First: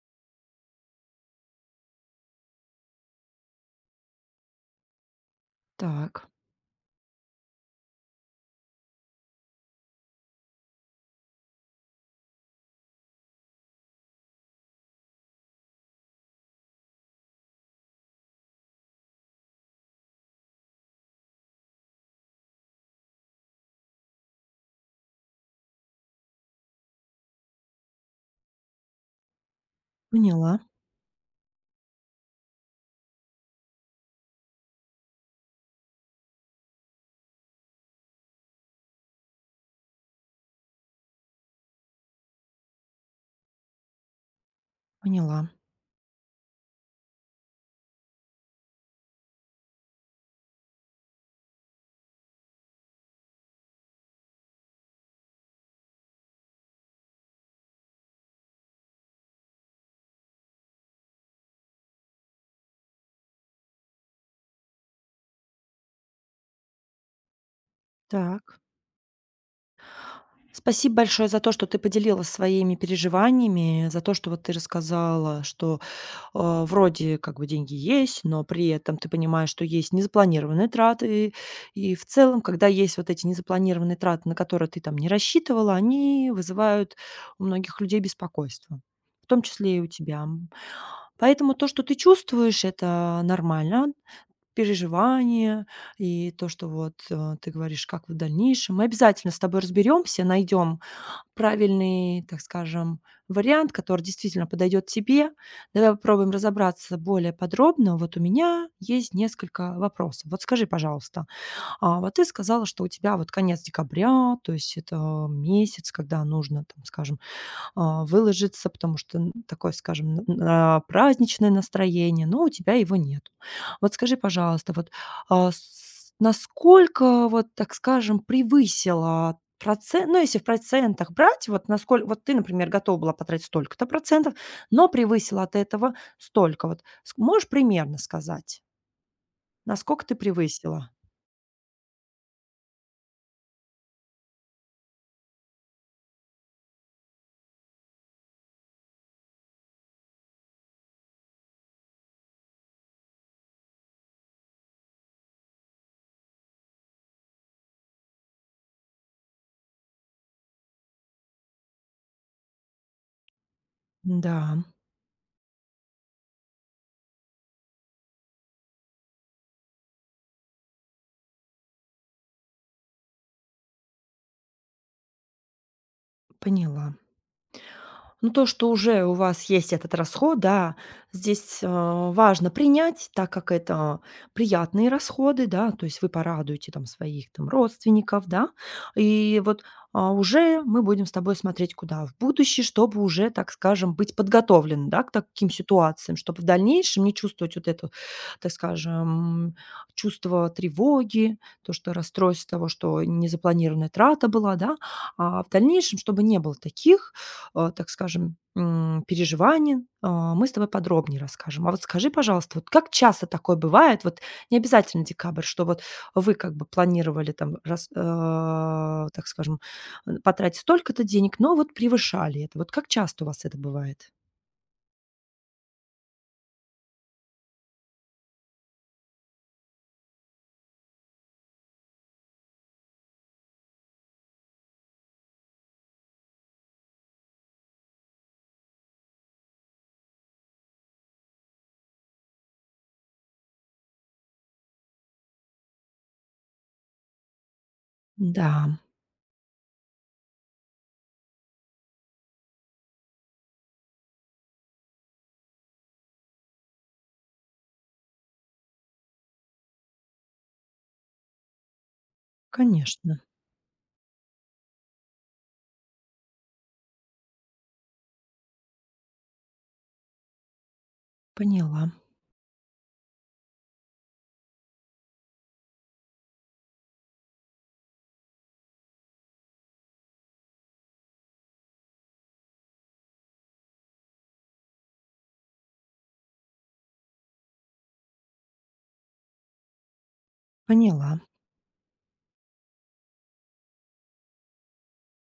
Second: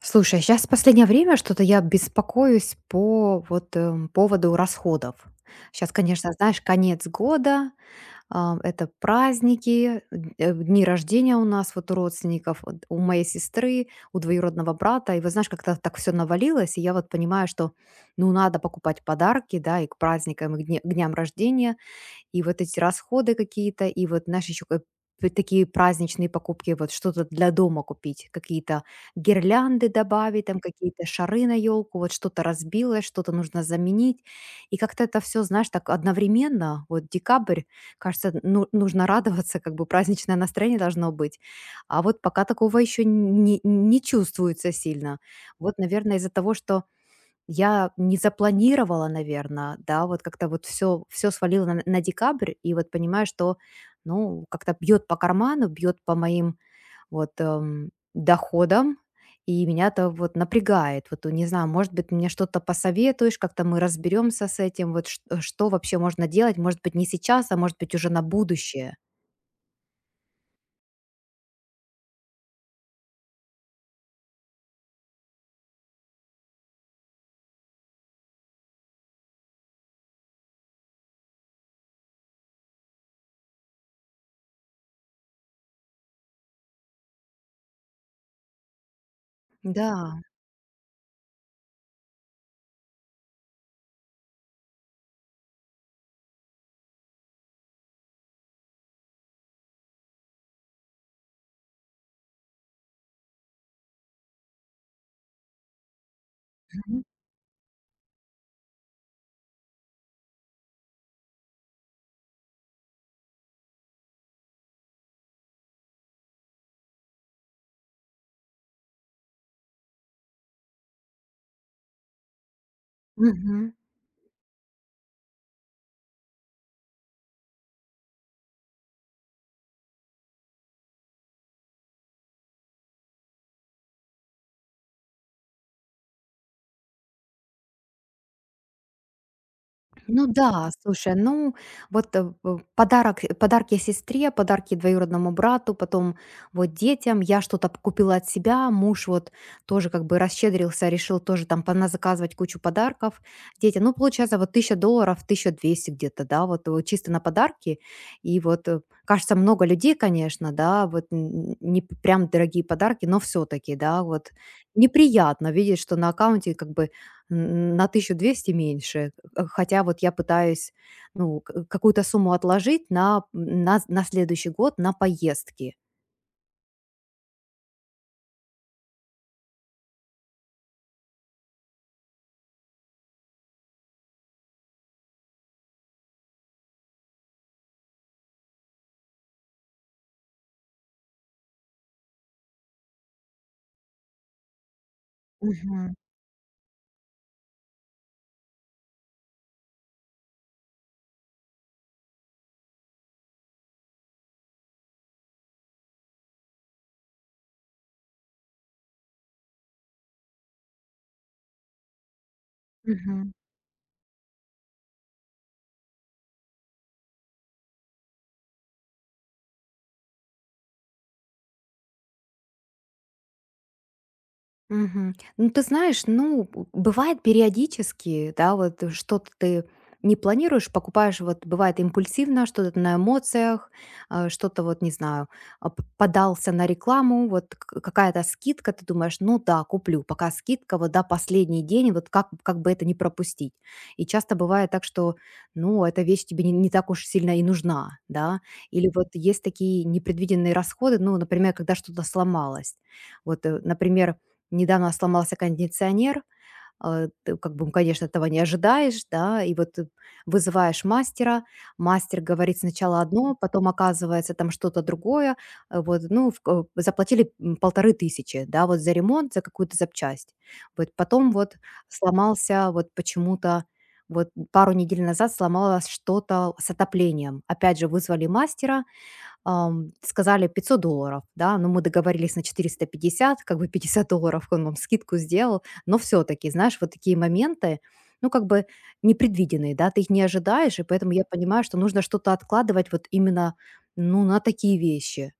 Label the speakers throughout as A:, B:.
A: Слушай, сейчас в последнее время что-то я беспокоюсь по вот поводу расходов. Сейчас,
B: Так,
A: конечно, знаешь, конец года, а, это праздники, дни рождения у нас вот у родственников, вот у моей сестры, у двоюродного брата. И вот знаешь, как-то так все навалилось, и я вот понимаю, что ну надо покупать подарки, да, и к праздникам, и к к дням рождения, и вот эти расходы какие-то, и вот, знаешь, еще такие праздничные покупки, вот что-то для дома купить, какие-то гирлянды добавить, там
B: поняла,
A: какие-то шары на елку, вот что-то разбилось, что-то нужно заменить. И как-то это все, знаешь, так одновременно, вот декабрь, кажется, ну, нужно радоваться, как бы праздничное настроение должно быть. А вот пока такого еще не чувствуется сильно.
B: поняла.
A: Вот, наверное, из-за того, что я не запланировала, наверное, да, вот как-то вот все свалило на декабрь, и вот понимаю, что, ну, как-то бьет по карману, бьет по моим вот, доходам, и меня это вот напрягает. Вот, не знаю, может быть, мне что-то посоветуешь, как-то мы разберемся с этим, вот чт что вообще можно делать, может быть, не сейчас, а может быть, уже на
B: Так.
A: будущее.
B: Спасибо большое за то, что ты поделилась своими переживаниями, за то, что вот ты рассказала, что, вроде как бы деньги есть, но при этом ты понимаешь, что есть незапланированные траты. И в целом, когда есть вот эти незапланированные траты, на которые ты там не рассчитывала, они вызывают у многих людей беспокойство, в том числе и у
A: Да,
B: тебя. М, поэтому то, что ты чувствуешь, это нормально. Переживания и то, что вот, ты говоришь, как в дальнейшем. Мы обязательно с тобой разберемся, найдем правильный, так скажем, вариант, который действительно подойдет тебе. Давай попробуем разобраться
A: мгм,
B: более подробно. Вот у меня есть несколько вопросов. Вот скажи, пожалуйста, вот ты сказала, что у тебя вот конец декабря, то есть это месяц, когда нужно, там, скажем, выложиться, потому что н такое, скажем, н на праздничное настроение, но у тебя его нет.
A: мгм.
B: Вот скажи, пожалуйста, вот, а, с насколько, вот так скажем, превысила процент, ну, если в процентах брать, вот насколько, вот ты, например, готова была потратить столько-то процентов, но превысила от этого столько. Вот ск можешь примерно сказать, насколько ты
A: Ну да,
B: превысила?
A: слушай, ну вот подарок, подарки сестре, подарки двоюродному брату, потом вот детям. Я что-то купила от себя, муж вот тоже как бы расщедрился, решил тоже там заказывать кучу подарков детям. Ну, получается, вот $1000, 1200 где-то, да, вот, чисто на подарки. И вот, кажется, много людей, конечно, да, вот н- не п- прям дорогие подарки, но все-таки, да, вот
B: Да,
A: неприятно видеть, что на аккаунте как бы Н на 1200 меньше. Хотя вот я пытаюсь, ну, к какую-то сумму отложить на на следующий год на поездки.
B: поняла. Ну, то, что уже у вас есть этот расход, да, здесь, важно принять, так как это приятные расходы, да, то есть вы порадуете там своих там родственников, да. И вот, уже мы будем с тобой смотреть куда? В будущее, чтобы уже, так скажем, быть подготовлены, да, к таким
A: Мгм,
B: ситуациям, чтобы в дальнейшем не чувствовать вот это, так скажем, чувство тревоги, то, что расстройство того, что незапланированная трата была, да. А в дальнейшем, чтобы не было таких так скажем, переживаний, мы с тобой подробнее расскажем. А вот скажи, пожалуйста, вот как часто
A: мгм.
B: такое бывает? Вот не обязательно декабрь, что вот вы как бы планировали там, раз, так скажем, потратить столько-то денег, но вот превышали это. Вот как часто у вас это бывает?
A: Мгм. Ну, ты знаешь, ну, бывает периодически, да, вот что-то ты не планируешь, покупаешь, вот бывает импульсивно, что-то на эмоциях, а, что-то вот, не знаю, а, подался на рекламу, вот какая-то скидка, ты думаешь, ну да, куплю, пока скидка, вот да, последний день, вот как бы это не пропустить. И часто бывает так, что, ну, эта вещь тебе не так уж сильно и нужна, да,
B: Да,
A: или вот есть такие непредвиденные расходы, ну, например, когда что-то сломалось. Вот, например, недавно сломался кондиционер, а, ты как бы, конечно, этого не ожидаешь, да, и вот ты вызываешь мастера, мастер говорит сначала
B: конечно,
A: одно, потом оказывается там что-то другое, вот, ну, в ко заплатили, 1500, да, вот за ремонт, за какую-то запчасть. Вот потом вот
B: поняла,
A: сломался вот почему-то, вот пару недель назад сломалось что-то с отоплением. Опять же вызвали мастера, сказали $500, да, но мы договорились на 450, как бы $50 он вам скидку сделал, но все-таки, знаешь, вот такие моменты, ну, как бы непредвиденные, да, ты их не ожидаешь, и поэтому
B: поняла.
A: я понимаю, что нужно что-то откладывать вот именно, ну, на такие вещи.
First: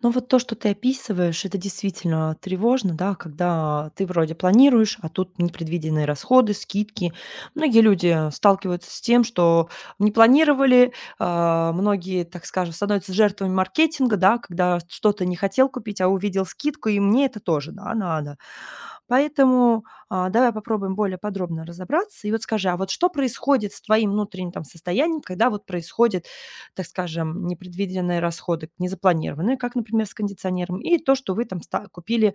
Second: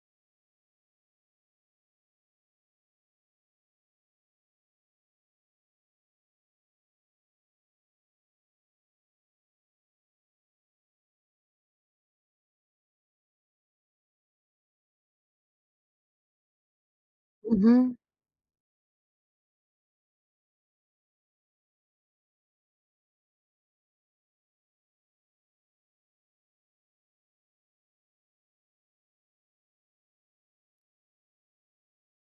B: Но вот то, что ты описываешь, это действительно тревожно, да, когда ты вроде планируешь, а тут непредвиденные расходы, скидки. Многие люди сталкиваются с тем, что не планировали, многие, так скажем, становятся жертвами маркетинга, да, когда что-то не хотел купить, а увидел скидку, и мне это тоже, да,
A: Мгм.
B: надо. Поэтому, давай попробуем более подробно разобраться. И вот скажи, а вот что происходит с твоим внутренним там состоянием, когда вот происходит, так скажем, непредвиденные расходы, незапланированные, как, например, с кондиционером, и то, что вы там ста купили,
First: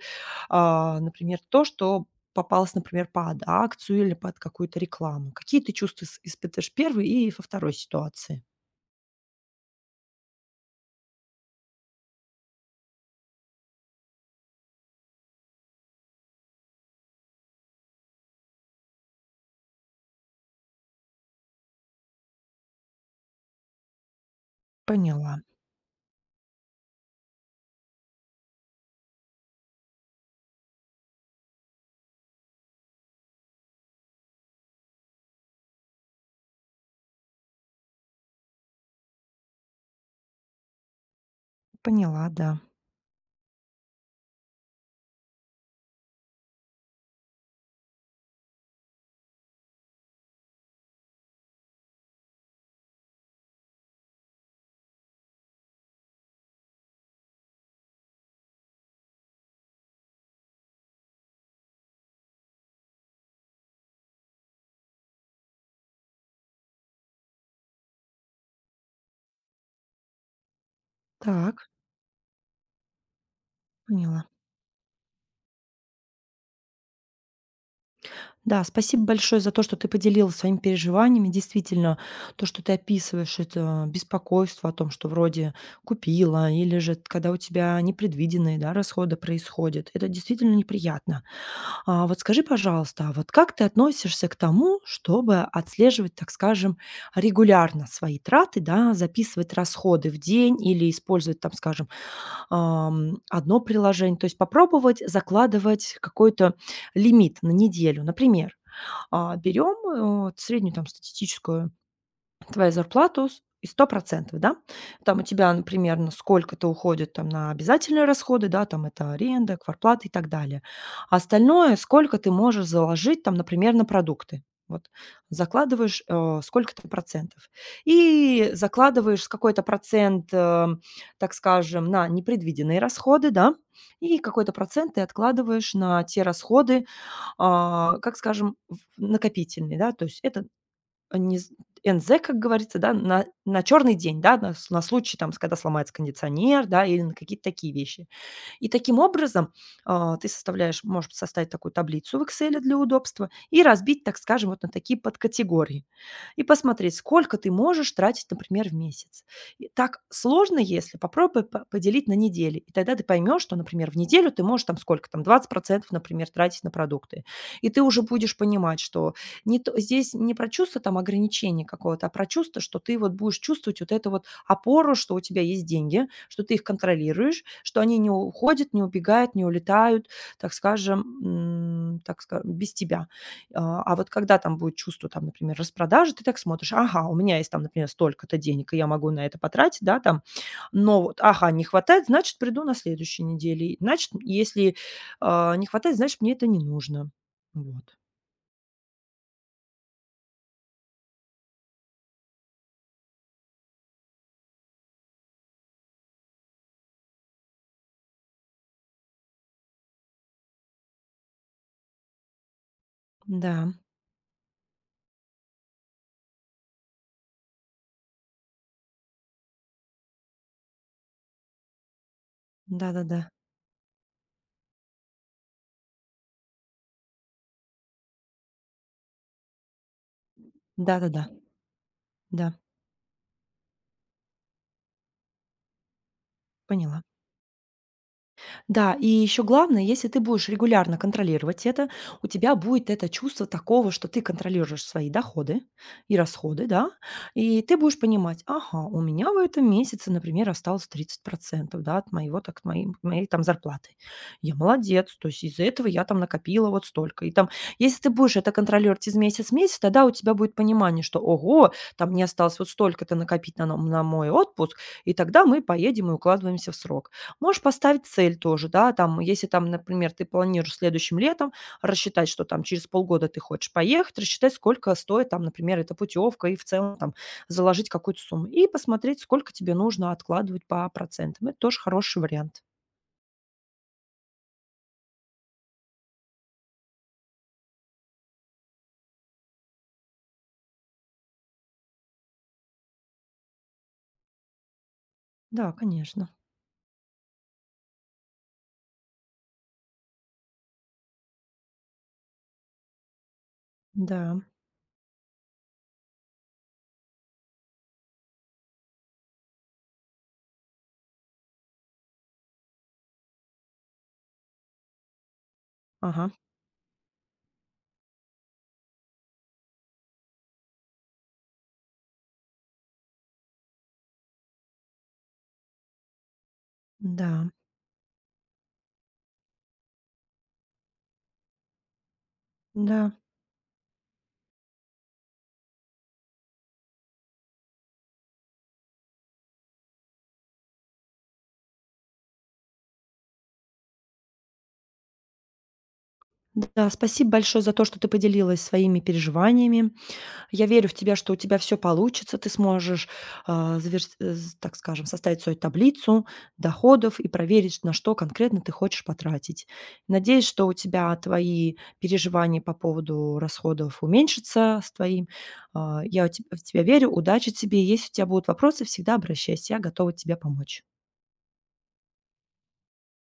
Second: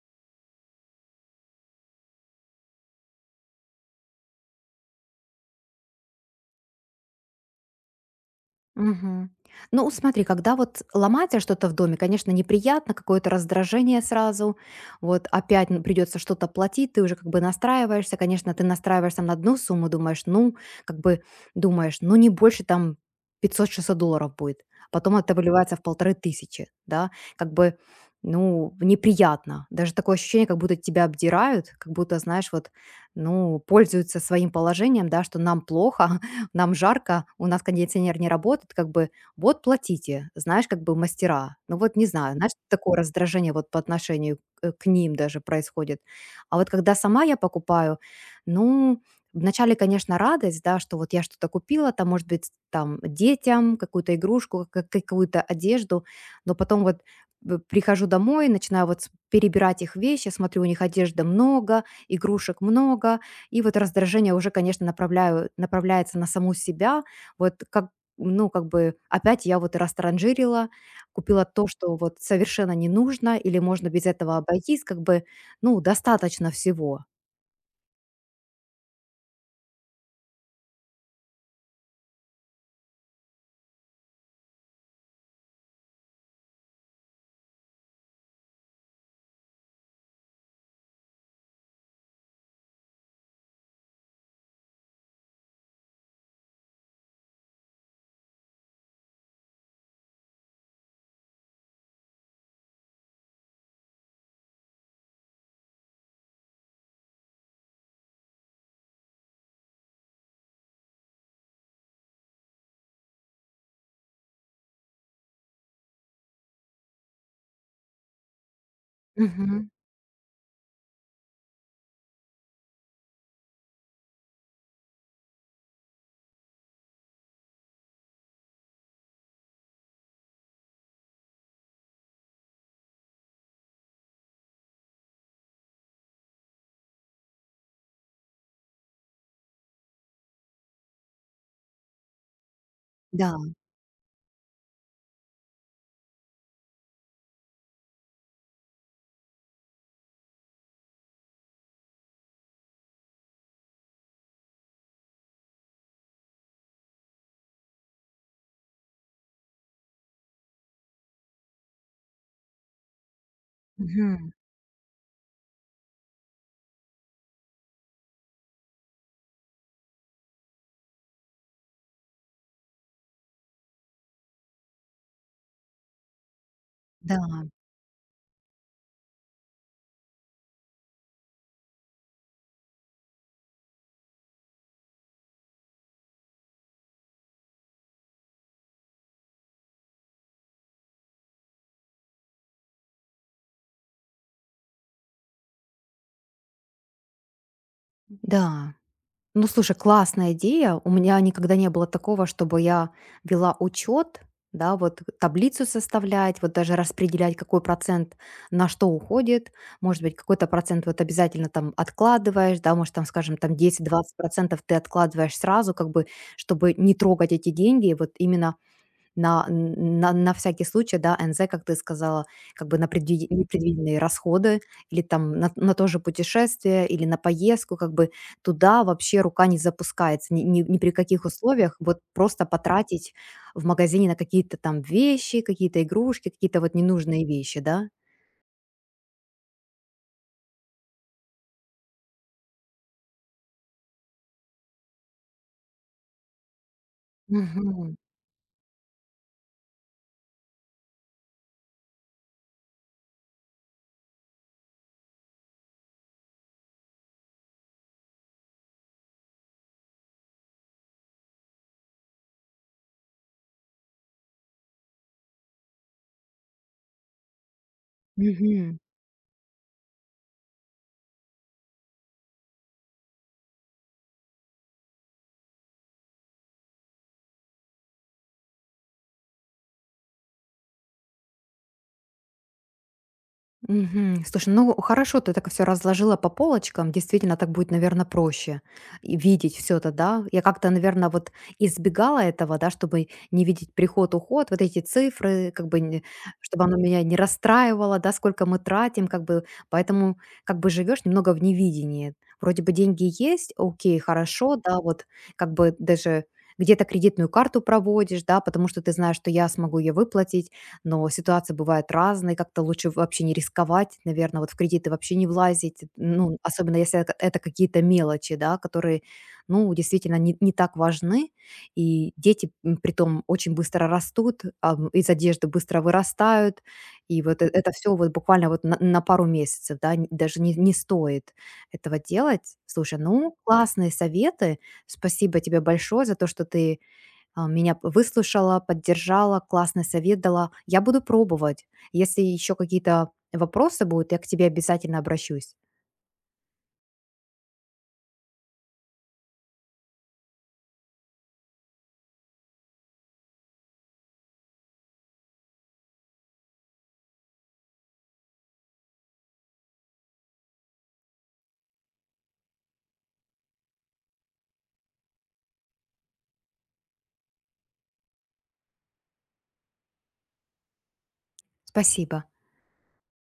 B: например, то, что попалось, например, под акцию или под какую-то рекламу. Какие ты чувства с испытываешь в 1 и во второй ситуации?
A: Мгм. Ну, смотри, когда вот ломается что-то в доме, конечно, неприятно, какое-то раздражение сразу, вот опять придется что-то платить, ты уже как бы настраиваешься, конечно, ты настраиваешься на одну сумму, думаешь, ну, как бы думаешь, ну, не больше там $500–600 будет, потом это
B: Поняла,
A: выливается в 1500, да, как бы, ну, неприятно, даже такое ощущение, как будто тебя обдирают, как будто, знаешь, вот, ну, пользуются своим положением, да, что нам плохо, нам жарко, у нас кондиционер не работает, как бы вот платите, знаешь, как бы мастера. Ну вот не
B: поняла,
A: знаю, знаешь,
B: да.
A: такое раздражение вот по отношению к ним даже происходит. А вот когда сама я покупаю, ну, вначале, конечно, радость, да, что вот я что-то купила, там, может быть, там, детям какую-то игрушку, какую-то одежду, но потом вот прихожу домой, начинаю вот перебирать их вещи, смотрю, у них одежды много, игрушек много, и вот раздражение уже, конечно, направляю направляется на саму себя. Вот как, ну, как бы опять я вот растранжирила, купила
B: Так,
A: то, что вот совершенно не нужно, или можно без
B: поняла.
A: этого обойтись, как бы, ну, достаточно всего.
B: Да, спасибо большое за то, что ты поделилась своими переживаниями. Действительно, то, что ты описываешь, это беспокойство о том, что вроде купила, или же когда у тебя непредвиденные, да, расходы происходят. Это действительно неприятно. А вот скажи, пожалуйста, а вот как ты относишься к тому, чтобы отслеживать, так скажем, регулярно свои траты, да, записывать расходы в день или использовать, там, скажем, одно приложение, то есть попробовать закладывать какой-то лимит на неделю. Например, берем, вот среднюю там статистическую твою зарплату с и 100%, да. Там у тебя, например, на сколько-то уходит там на обязательные расходы, да, там это аренда,
A: Мгм.
B: квартплата и так далее. А остальное, сколько ты можешь заложить там, например, на продукты. Вот закладываешь, сколько-то процентов. И закладываешь какой-то процент, так скажем, на непредвиденные расходы, да, и какой-то процент ты откладываешь на те расходы, как скажем, в накопительные, да. То есть это, а, не з "НЗ", как говорится, да,
A: Да,
B: на черный день, да, на случай, там, с когда сломается кондиционер, да, или на какие-то такие вещи. И таким образом, ты составляешь, может составить такую таблицу в Excel для удобства и разбить, так скажем, вот на такие подкатегории. И посмотреть, сколько ты можешь тратить, например, в месяц. И так сложно, если попробуй по поделить на недели. И тогда ты поймешь, что, например, в
A: мгм,
B: неделю ты можешь там сколько там, 20 например, тратить на продукты. И ты уже будешь понимать, что не то здесь не про чувство там ограничения какого-то, а про чувство, что ты вот будешь чувствовать вот это вот опору, что у тебя есть деньги, что ты их
A: да,
B: контролируешь, что они не уходят, не убегают, не улетают, так скажем, м, так ска без тебя. А вот когда там будет чувство, там, например, распродажи, ты так смотришь: "Ага, у меня есть там, например, столько-то денег, и я могу на это потратить, да, там, но вот, ага, не хватает, значит, приду на следующей неделе, и значит, если, не хватает, значит, мне это не нужно". Вот.
A: да. Ну, слушай, классная идея. У меня никогда не было такого, чтобы я вела учет, да, вот таблицу составлять, вот даже распределять, какой процент на что уходит. Может быть, какой-то процент вот обязательно там откладываешь, да, может, там, скажем, там
B: Да,
A: 10-20 процентов ты откладываешь сразу, как бы, чтобы не трогать эти деньги, вот именно на на всякий случай, да, «НЗ», как ты сказала, как бы на
B: да-да-да.
A: предви непредвиденные расходы или там на то же путешествие, или на поездку, как бы туда вообще рука не запускается ни при
B: Да-да-да.
A: каких условиях. Вот
B: Да, да, да,
A: просто
B: да, да,
A: потратить в магазине на какие-то там вещи, какие-то игрушки, какие-то вот
B: поняла.
A: ненужные вещи, да?
B: Да, и еще главное, если ты будешь регулярно контролировать это, у тебя будет это чувство такого, что ты контролируешь свои доходы и расходы, да, и ты
A: Мгм.
B: будешь понимать: ага, у меня в этом месяце, например, осталось 30%, да, от моего, так, моей там зарплаты. Я молодец, то есть из-за этого я там накопила вот столько. И там, если ты будешь это контролировать из месяца в месяц, тогда у тебя будет понимание, что, ого, там мне осталось вот столько-то накопить на мой отпуск, и тогда мы поедем и укладываемся в срок. Можешь поставить цель тоже,
A: Мгм.
B: да, там, если там, например, ты планируешь следующим летом рассчитать, что там через полгода ты хочешь поехать, рассчитать, сколько стоит там, например, эта путевка, и в целом там заложить какую-то сумму. И посмотреть, сколько тебе нужно откладывать по процентам. Это тоже хороший вариант.
A: Мгм. Слушай, ну хорошо, ты так все разложила по полочкам. Действительно, так будет, наверное, проще и видеть все это, да. Я как-то, наверное, вот избегала этого, да, чтобы не видеть приход-уход, вот эти цифры, как
B: Да,
A: бы,
B: конечно.
A: чтобы оно меня не расстраивало, да, сколько мы тратим, как бы, поэтому как бы живешь немного в невидении. Вроде бы деньги есть, окей,
B: Да.
A: хорошо, да, вот как бы даже где-то кредитную карту проводишь, да, потому что ты знаешь, что я смогу ее выплатить, но ситуации бывают разные, как-то лучше вообще не рисковать, наверное, вот в кредиты вообще не влазить,
B: Ага.
A: ну, особенно если это какие-то мелочи, да, которые, ну, действительно не так важны, и дети притом очень быстро растут, из одежды быстро вырастают, и
B: Да.
A: вот это все вот буквально вот на пару месяцев, да, н- даже не, не стоит этого делать. Слушай,
B: Да.
A: ну, классные советы, спасибо тебе большое за то, что ты меня выслушала, поддержала, классный совет дала. Я буду пробовать. Если еще какие-то вопросы будут, я к тебе обязательно обращусь.
B: Да. Спасибо большое за то, что ты поделилась своими переживаниями. Я верю в тебя, что у тебя все получится, ты сможешь, а, заверс э, з так скажем, составить свою таблицу доходов и проверить, на что конкретно ты хочешь потратить. Надеюсь, что у тебя твои переживания по поводу расходов уменьшатся с твоим. А, я у теб В тебя верю, удачи тебе. Если у тебя будут вопросы, всегда обращайся, я готова тебе помочь.
A: Спасибо.